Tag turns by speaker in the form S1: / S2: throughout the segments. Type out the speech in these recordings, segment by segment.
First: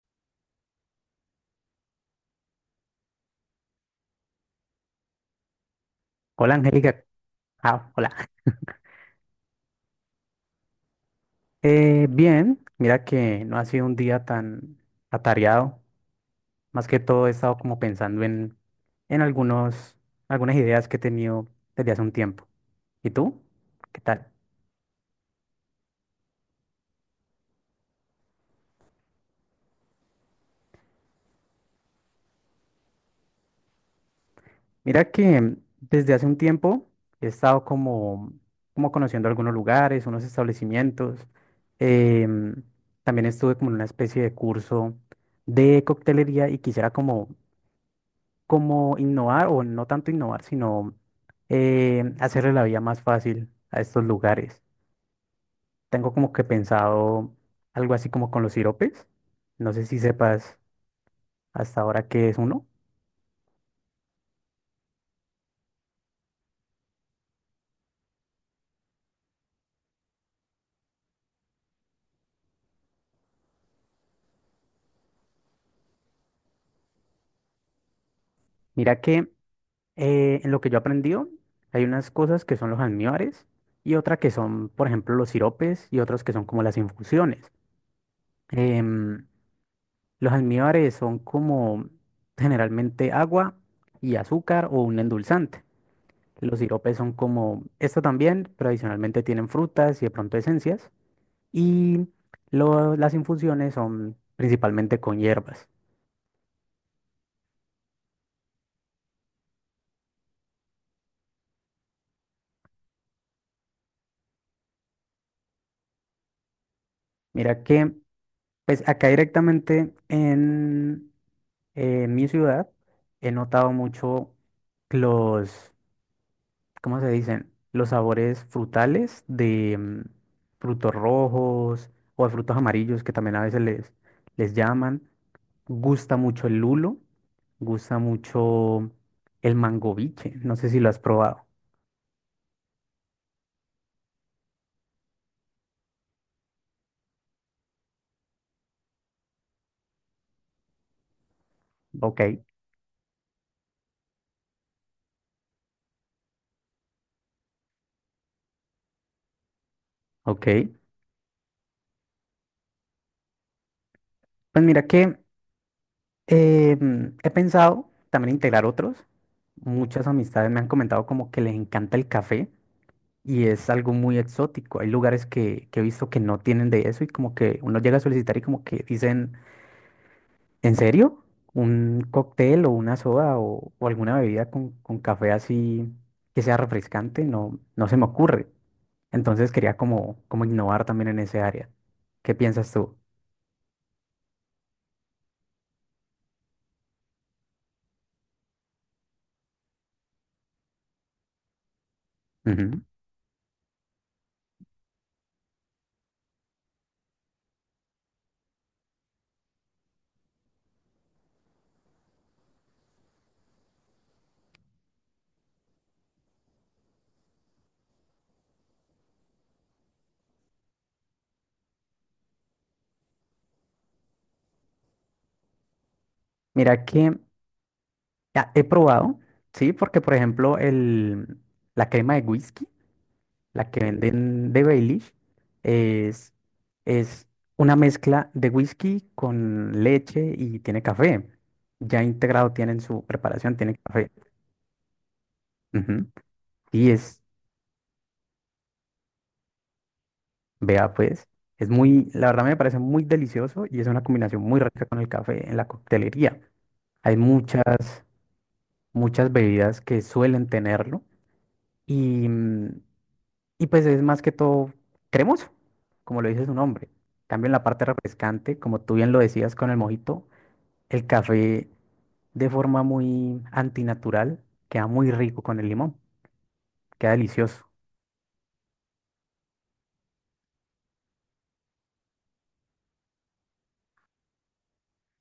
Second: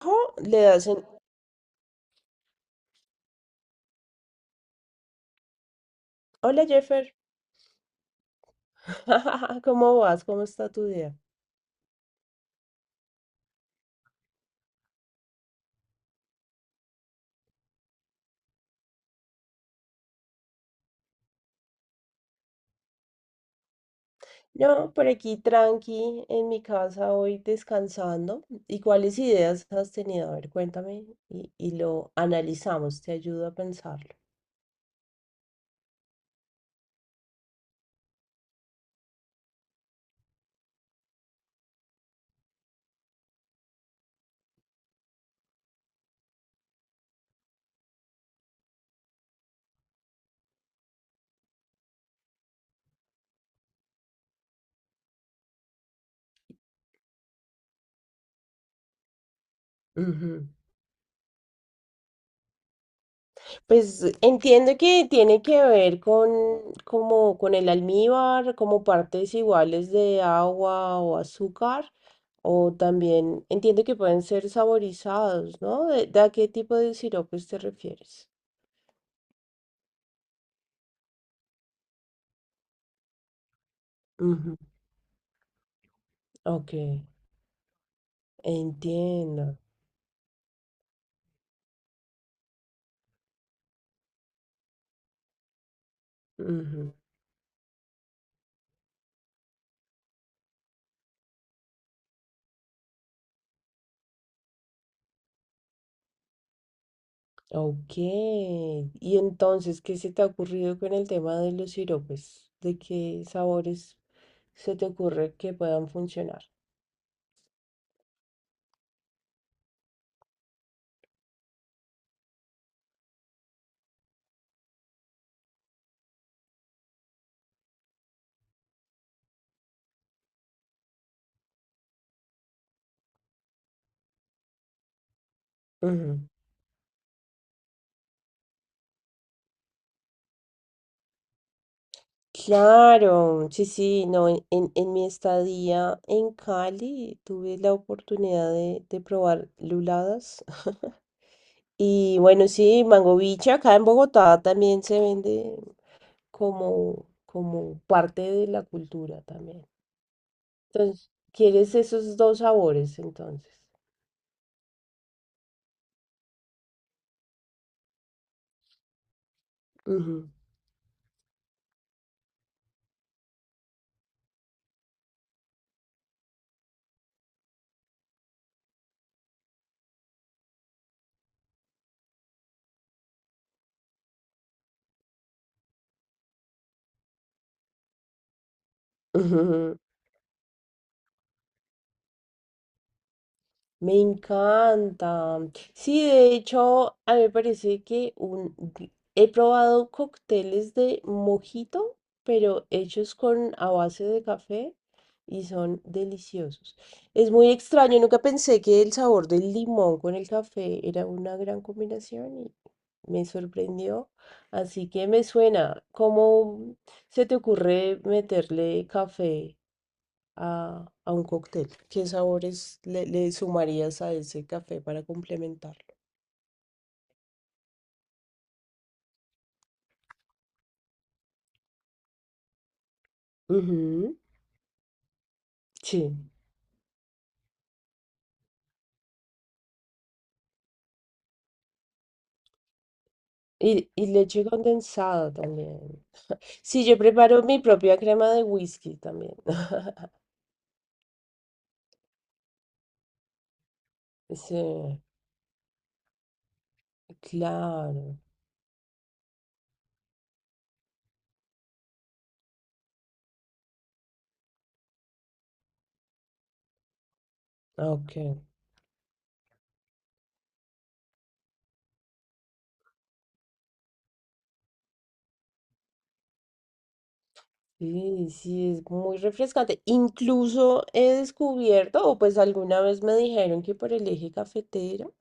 S1: Trabajo, le hacen,
S2: Hola
S1: hola
S2: Angélica,
S1: Jeffer.
S2: ah, hola.
S1: ¿Cómo vas? ¿Cómo está tu día?
S2: Bien, mira que no ha sido un día tan atareado. Más que todo he estado como pensando en algunas ideas que he tenido desde hace un tiempo. ¿Y tú? ¿Qué tal?
S1: No, por aquí tranqui, en mi casa hoy descansando. ¿Y cuáles ideas has tenido? A ver, cuéntame y lo analizamos, te ayudo a pensarlo.
S2: Mira que desde hace un tiempo he estado como, como conociendo algunos lugares, unos establecimientos. Em, También estuve como en una especie de curso de coctelería y quisiera como innovar, o no tanto innovar, sino hacerle la vida más fácil a estos lugares. Tengo como que pensado algo así como con los siropes. No sé si
S1: Ujú.
S2: sepas hasta ahora qué es uno.
S1: Pues entiendo que tiene que ver con, como con el almíbar, como partes iguales de agua o azúcar, o también entiendo que pueden ser saborizados, ¿no? ¿De a qué tipo de siropes te refieres?
S2: Mira que en lo que yo he aprendido, hay unas cosas que son los almíbares y otra que
S1: Ujú,
S2: son, por ejemplo, los siropes y otros que son como
S1: ok,
S2: las infusiones. Em,
S1: entiendo.
S2: los almíbares son como generalmente agua y azúcar o un endulzante. Los
S1: Ujú,
S2: siropes son como esto también, pero adicionalmente tienen frutas y de pronto esencias. Y las infusiones son principalmente con hierbas.
S1: ok, y entonces, ¿qué se te ha ocurrido con el tema de los siropes? ¿De qué sabores se te ocurre que puedan funcionar?
S2: Mira que, pues acá directamente en mi ciudad he notado mucho los, ¿cómo se dicen? Los sabores frutales de frutos rojos o de frutos amarillos que también a veces les llaman. Gusta
S1: Ujú.
S2: mucho el lulo, gusta mucho el mangoviche. No sé si lo has probado.
S1: Claro, sí, sí, no, en mi estadía en Cali tuve la oportunidad de probar luladas. Y
S2: Ok,
S1: bueno, sí, mangoviche acá en Bogotá también se vende como, como parte de la cultura también.
S2: ok.
S1: Entonces, ¿quieres esos dos sabores entonces?
S2: Pues mira que he pensado también integrar otros. Muchas
S1: Ujú.
S2: amistades me han comentado como que les encanta el café. Y es algo muy exótico. Hay lugares que he visto que no tienen de eso y como que uno llega a solicitar y como que dicen, ¿en serio? Un cóctel o una soda o alguna bebida con café así que sea refrescante, no se me ocurre. Entonces quería
S1: Ujú.
S2: como, como innovar también en ese área. ¿Qué piensas tú?
S1: Me encanta. Sí, de hecho, a mí me parece que un... he probado cócteles de mojito, pero
S2: Ujú.
S1: hechos con a base de café y son deliciosos. Es muy extraño, nunca pensé que el sabor del limón con el café era una gran combinación y me sorprendió. Así que me suena, ¿cómo se te ocurre meterle café a un cóctel? ¿Qué sabores le sumarías a ese café para complementarlo?
S2: Mira que he probado, sí, porque por ejemplo la crema de whisky. La que
S1: Ujú,
S2: venden de Baileys
S1: sí.
S2: es, es una mezcla de whisky con leche y tiene café. Ya integrado tiene en su preparación, tiene
S1: Y
S2: café.
S1: leche condensada también.
S2: Ujú.
S1: Sí,
S2: Y
S1: yo
S2: es,
S1: preparo mi propia crema de whisky también.
S2: vea pues, es muy, la verdad me parece muy delicioso y es una combinación
S1: Sí,
S2: muy rica con el café en la coctelería. Hay
S1: claro.
S2: muchas bebidas que suelen tenerlo. Y pues es más que todo cremoso, como lo dice su nombre. En cambio en la parte
S1: Ah, ok.
S2: refrescante, como tú bien lo decías con el mojito, el café de forma muy antinatural queda muy rico con el limón, queda delicioso,
S1: Sí, sí, es muy refrescante. Incluso he descubierto, o pues alguna vez me dijeron que por el eje cafetero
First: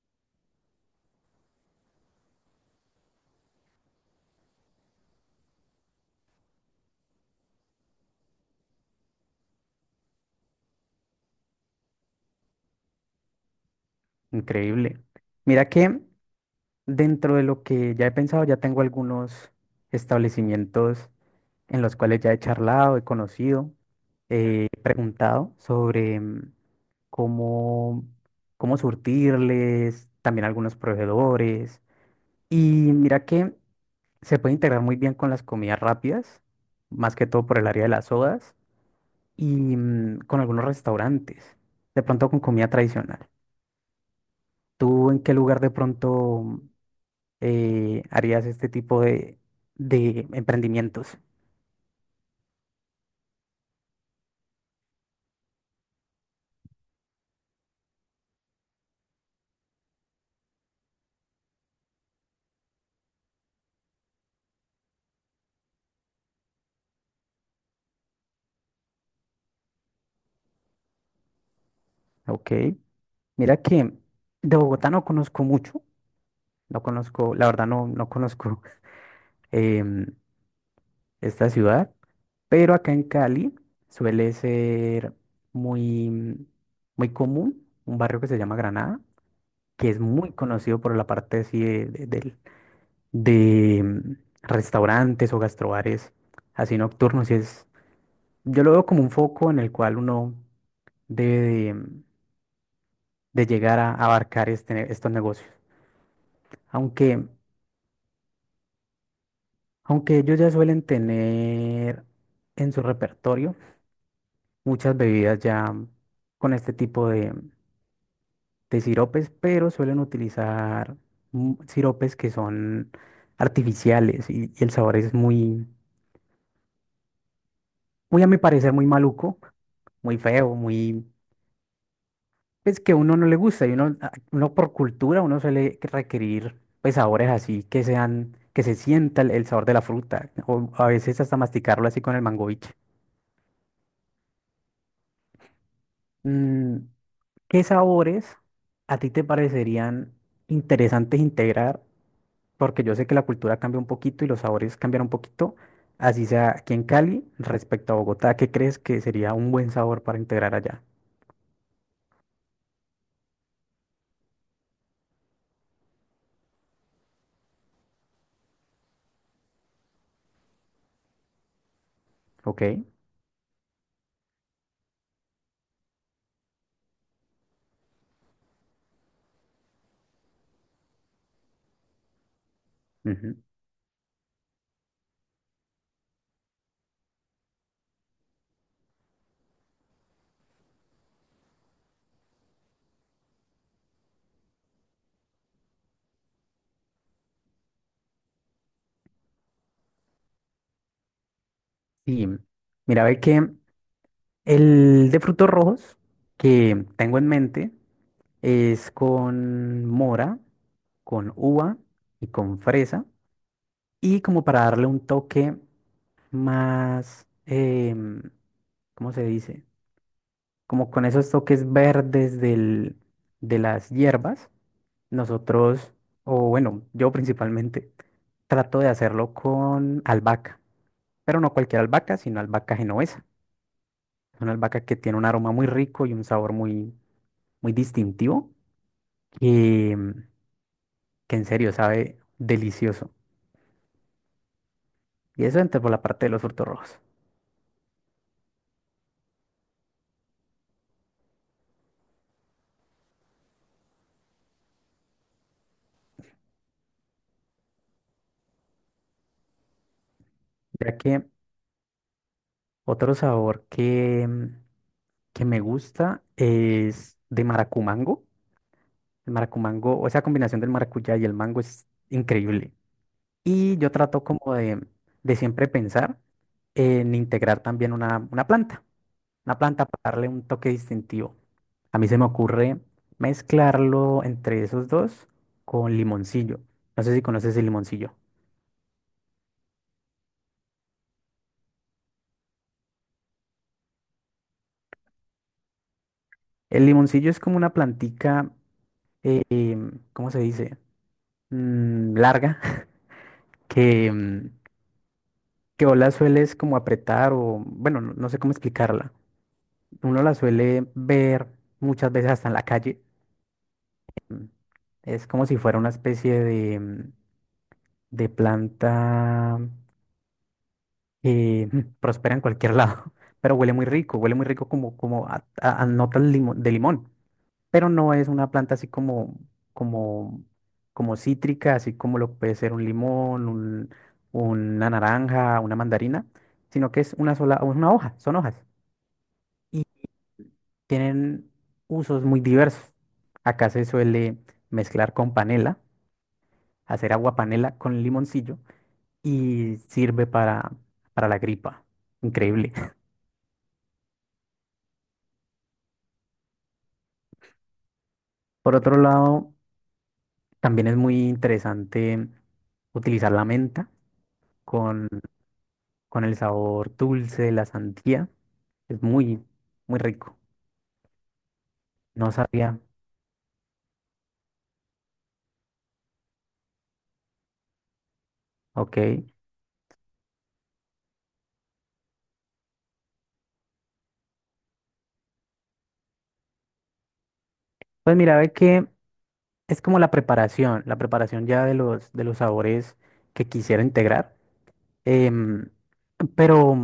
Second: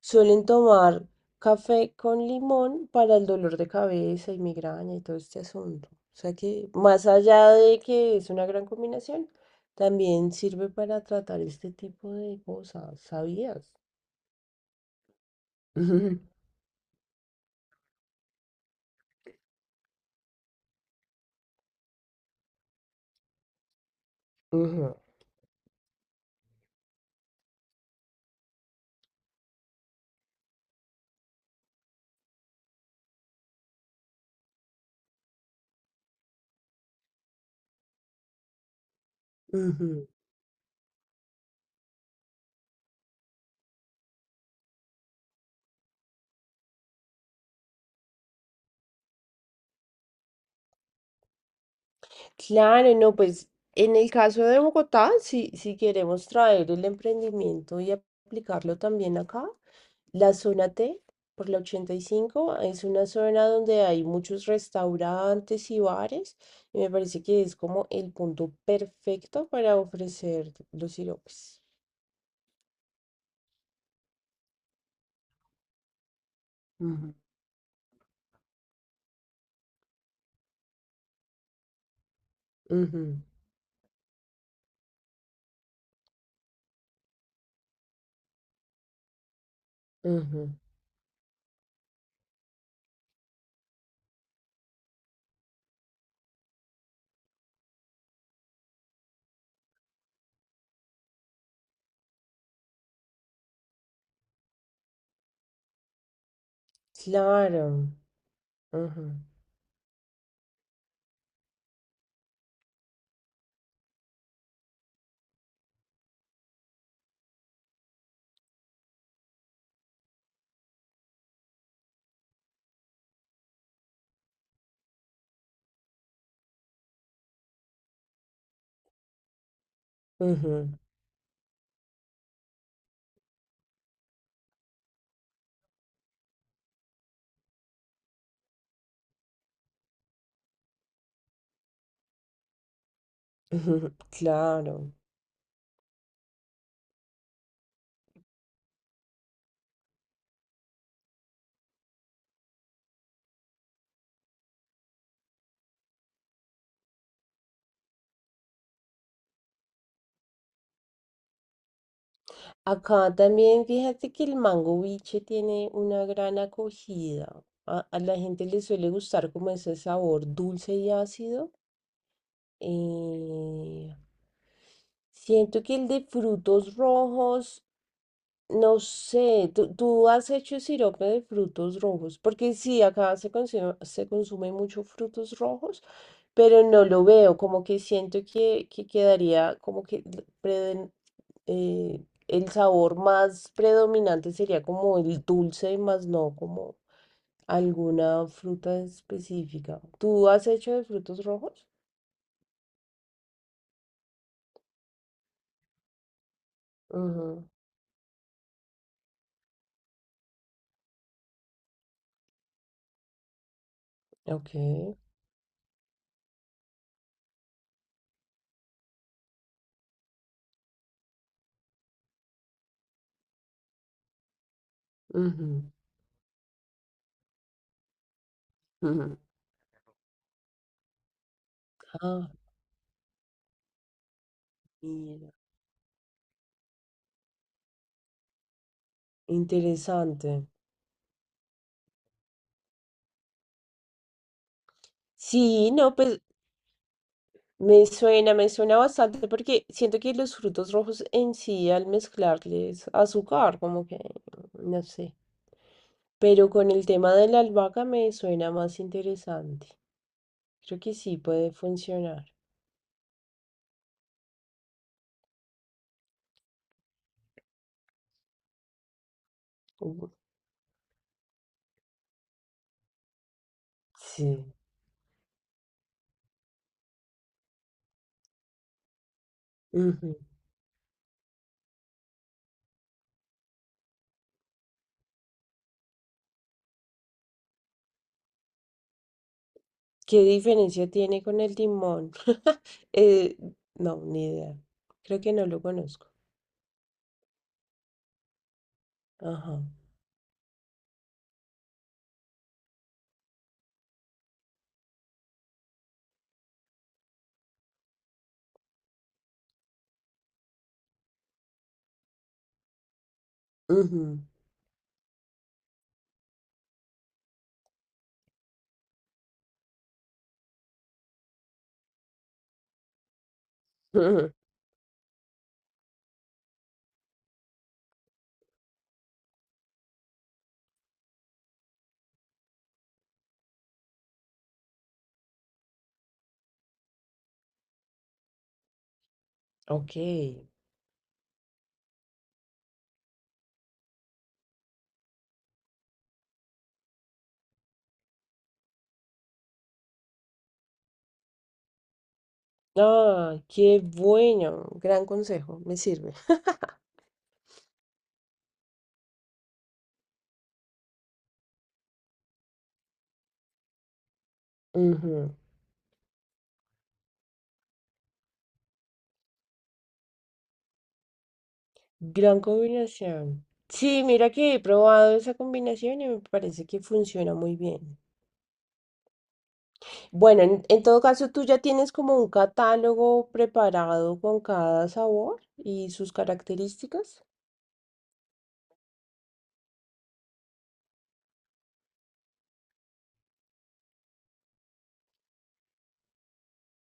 S1: suelen tomar café con limón para el dolor de cabeza y migraña y todo este asunto. O sea que más allá de que es una gran combinación, también sirve para tratar este tipo de cosas. ¿Sabías?
S2: increíble. Mira que dentro de lo que ya he pensado, ya tengo algunos establecimientos en los cuales ya he charlado, he conocido, he
S1: Ujú,
S2: preguntado sobre cómo, cómo surtirles, también algunos proveedores. Y mira que se puede integrar muy bien con las comidas rápidas, más que todo por el área de las sodas y
S1: ujú.
S2: con algunos restaurantes, de pronto con comida tradicional. ¿Tú en qué lugar de pronto harías este tipo de emprendimientos?
S1: Claro, no, pues en el caso de Bogotá, si, si queremos traer el emprendimiento y aplicarlo también acá, la zona T por la 85 es una zona donde hay muchos restaurantes y bares y me parece que es como el punto perfecto para ofrecer los siropes.
S2: Ok. Mira que de Bogotá no conozco mucho. No
S1: Ujú.
S2: conozco, la verdad, no conozco em, esta ciudad. Pero acá
S1: Ujú,
S2: en Cali suele ser muy, muy común un barrio que se llama Granada, que es muy
S1: ujú.
S2: conocido por la parte así de restaurantes o gastrobares así nocturnos. Y es Yo lo veo como un foco en el cual uno debe de, de llegar a abarcar estos negocios. Aunque,
S1: Claro. Ujú,
S2: aunque ellos ya suelen tener en su repertorio muchas bebidas ya con este tipo de siropes, pero suelen utilizar siropes que son artificiales y el sabor es muy, muy a mi parecer, muy maluco, muy
S1: ujú,
S2: feo,
S1: ujú.
S2: muy... pues que a uno no le gusta y uno por cultura uno suele requerir pues sabores así que sean, que se sienta el sabor de la fruta o a veces hasta masticarlo así con el mangoviche.
S1: Claro.
S2: Mm, ¿Qué sabores a ti te parecerían interesantes integrar? Porque yo sé que la cultura cambia un poquito y los sabores cambian un poquito, así sea aquí en Cali respecto a Bogotá, ¿qué crees que sería un buen sabor para integrar allá?
S1: Acá también fíjate que el mango biche tiene una gran acogida. A la gente le suele gustar como ese sabor dulce y ácido.
S2: Ok.
S1: Eh, siento que el de frutos rojos no sé, ¿tú, tú has hecho sirope de frutos rojos? Porque sí, acá
S2: Ujú.
S1: se consume mucho frutos rojos, pero no lo veo, como que siento que quedaría, como que l- preden- el sabor más predominante sería como el dulce, más no como alguna fruta específica. ¿Tú has hecho de frutos rojos?
S2: Y mira, ve que el de frutos rojos que tengo en
S1: Ujú,
S2: mente es con mora, con uva y con fresa. Y como
S1: ok.
S2: para darle un toque más, ¿cómo se dice? Como con esos toques verdes de las hierbas,
S1: Ujú,
S2: nosotros, o bueno, yo principalmente, trato de
S1: ujú.
S2: hacerlo con albahaca, pero no cualquier albahaca,
S1: Ah,
S2: sino albahaca genovesa. Es una albahaca que tiene un
S1: mira,
S2: aroma muy rico y un sabor muy, muy distintivo que, mm,
S1: interesante.
S2: que en serio sabe delicioso. Y eso
S1: Sí,
S2: entra por
S1: no,
S2: la
S1: pues
S2: parte de los frutos rojos.
S1: me suena bastante porque siento que los frutos rojos en sí al mezclarles azúcar, como que, no sé. Pero con el tema de la albahaca me suena más interesante. Creo que
S2: Ya
S1: sí
S2: que
S1: puede funcionar.
S2: otro sabor que me gusta es de maracumango. El maracumango, o
S1: Ujú.
S2: esa combinación del maracuyá y el mango es increíble. Y yo trato como
S1: Sí.
S2: de siempre pensar en integrar también una planta
S1: Ujú.
S2: para darle un toque distintivo. A mí se me ocurre mezclarlo entre esos dos con limoncillo. No sé si conoces el limoncillo.
S1: ¿Qué diferencia tiene con el limón? Eh, no, ni idea. Creo que no lo conozco.
S2: El limoncillo es como una plantica,
S1: Ajá.
S2: ¿cómo se dice? Larga, que, mm, que o la sueles como apretar o, bueno, no sé cómo explicarla. Uno la suele ver muchas veces hasta en la calle.
S1: Ujú.
S2: Mm, Es como si fuera una especie de, de planta y prospera en cualquier lado, pero huele muy rico como, como a notas de limón, pero no es una planta así como, como, como cítrica, así como lo puede ser un limón, una naranja, una mandarina, sino que es una sola, una hoja, son hojas y
S1: Ok.
S2: tienen usos muy diversos. Acá se suele mezclar con panela, hacer agua panela con limoncillo y sirve para la gripa. Increíble.
S1: Ah, qué bueno. Gran consejo. Me sirve.
S2: Por otro lado, también es muy interesante utilizar la menta con,
S1: Ujú.
S2: con el sabor dulce de la sandía. Es muy, muy rico. No
S1: Gran
S2: sabía.
S1: combinación. Sí, mira que he probado esa combinación y me parece que funciona muy bien.
S2: Ok.
S1: Bueno, en todo caso, tú ya tienes como un catálogo preparado con cada sabor y sus características.
S2: Pues mira, ve que es como la preparación ya de los sabores que quisiera integrar. Em, pero,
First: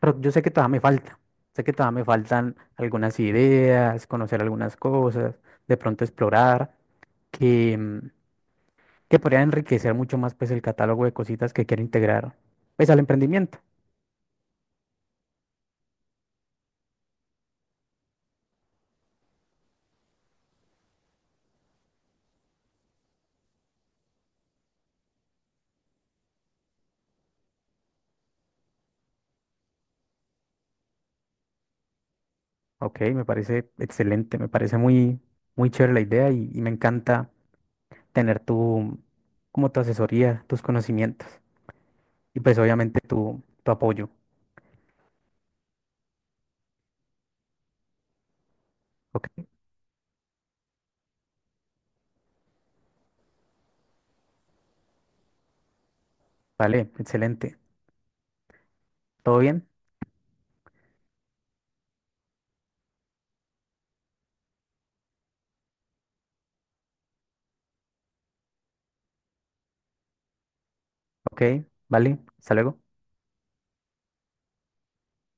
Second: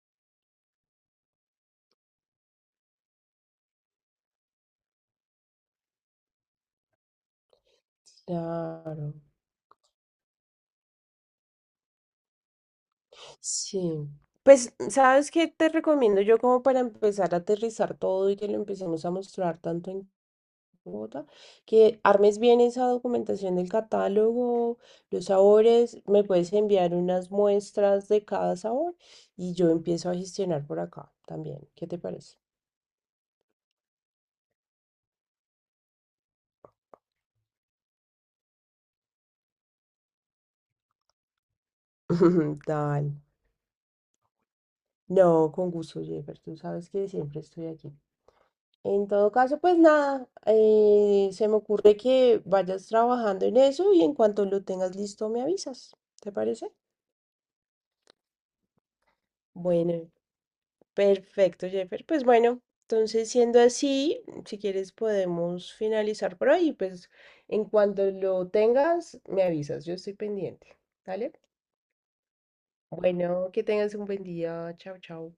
S2: pero yo sé que todavía me falta. Sé que todavía me faltan algunas ideas, conocer algunas cosas, de pronto explorar.
S1: Claro.
S2: Que podría enriquecer mucho más pues el catálogo de cositas que quiero integrar pues al emprendimiento.
S1: Sí. Pues, ¿sabes qué te recomiendo yo como para empezar a aterrizar todo y que lo empecemos a mostrar tanto en Bogotá, que armes bien esa documentación del catálogo, los sabores, me puedes enviar unas muestras de cada sabor y yo empiezo a gestionar por acá también? ¿Qué te parece?
S2: Ok, me parece excelente, me parece muy, muy chévere la idea y me encanta tener como tu asesoría, tus conocimientos y pues obviamente
S1: Dale.
S2: tu apoyo.
S1: No, con gusto, Jennifer, tú sabes que siempre estoy aquí. En
S2: Ok,
S1: todo caso, pues nada, se me ocurre que vayas trabajando en eso y en cuanto lo tengas listo me avisas. ¿Te parece?
S2: vale, excelente. ¿Todo bien?
S1: Bueno, perfecto, Jeffer. Pues bueno, entonces siendo así, si quieres podemos finalizar por hoy. Pues en cuanto lo tengas, me avisas. Yo estoy pendiente. ¿Vale?
S2: Ok, vale, hasta luego.
S1: Bueno, que tengas un buen día. Chao, chao.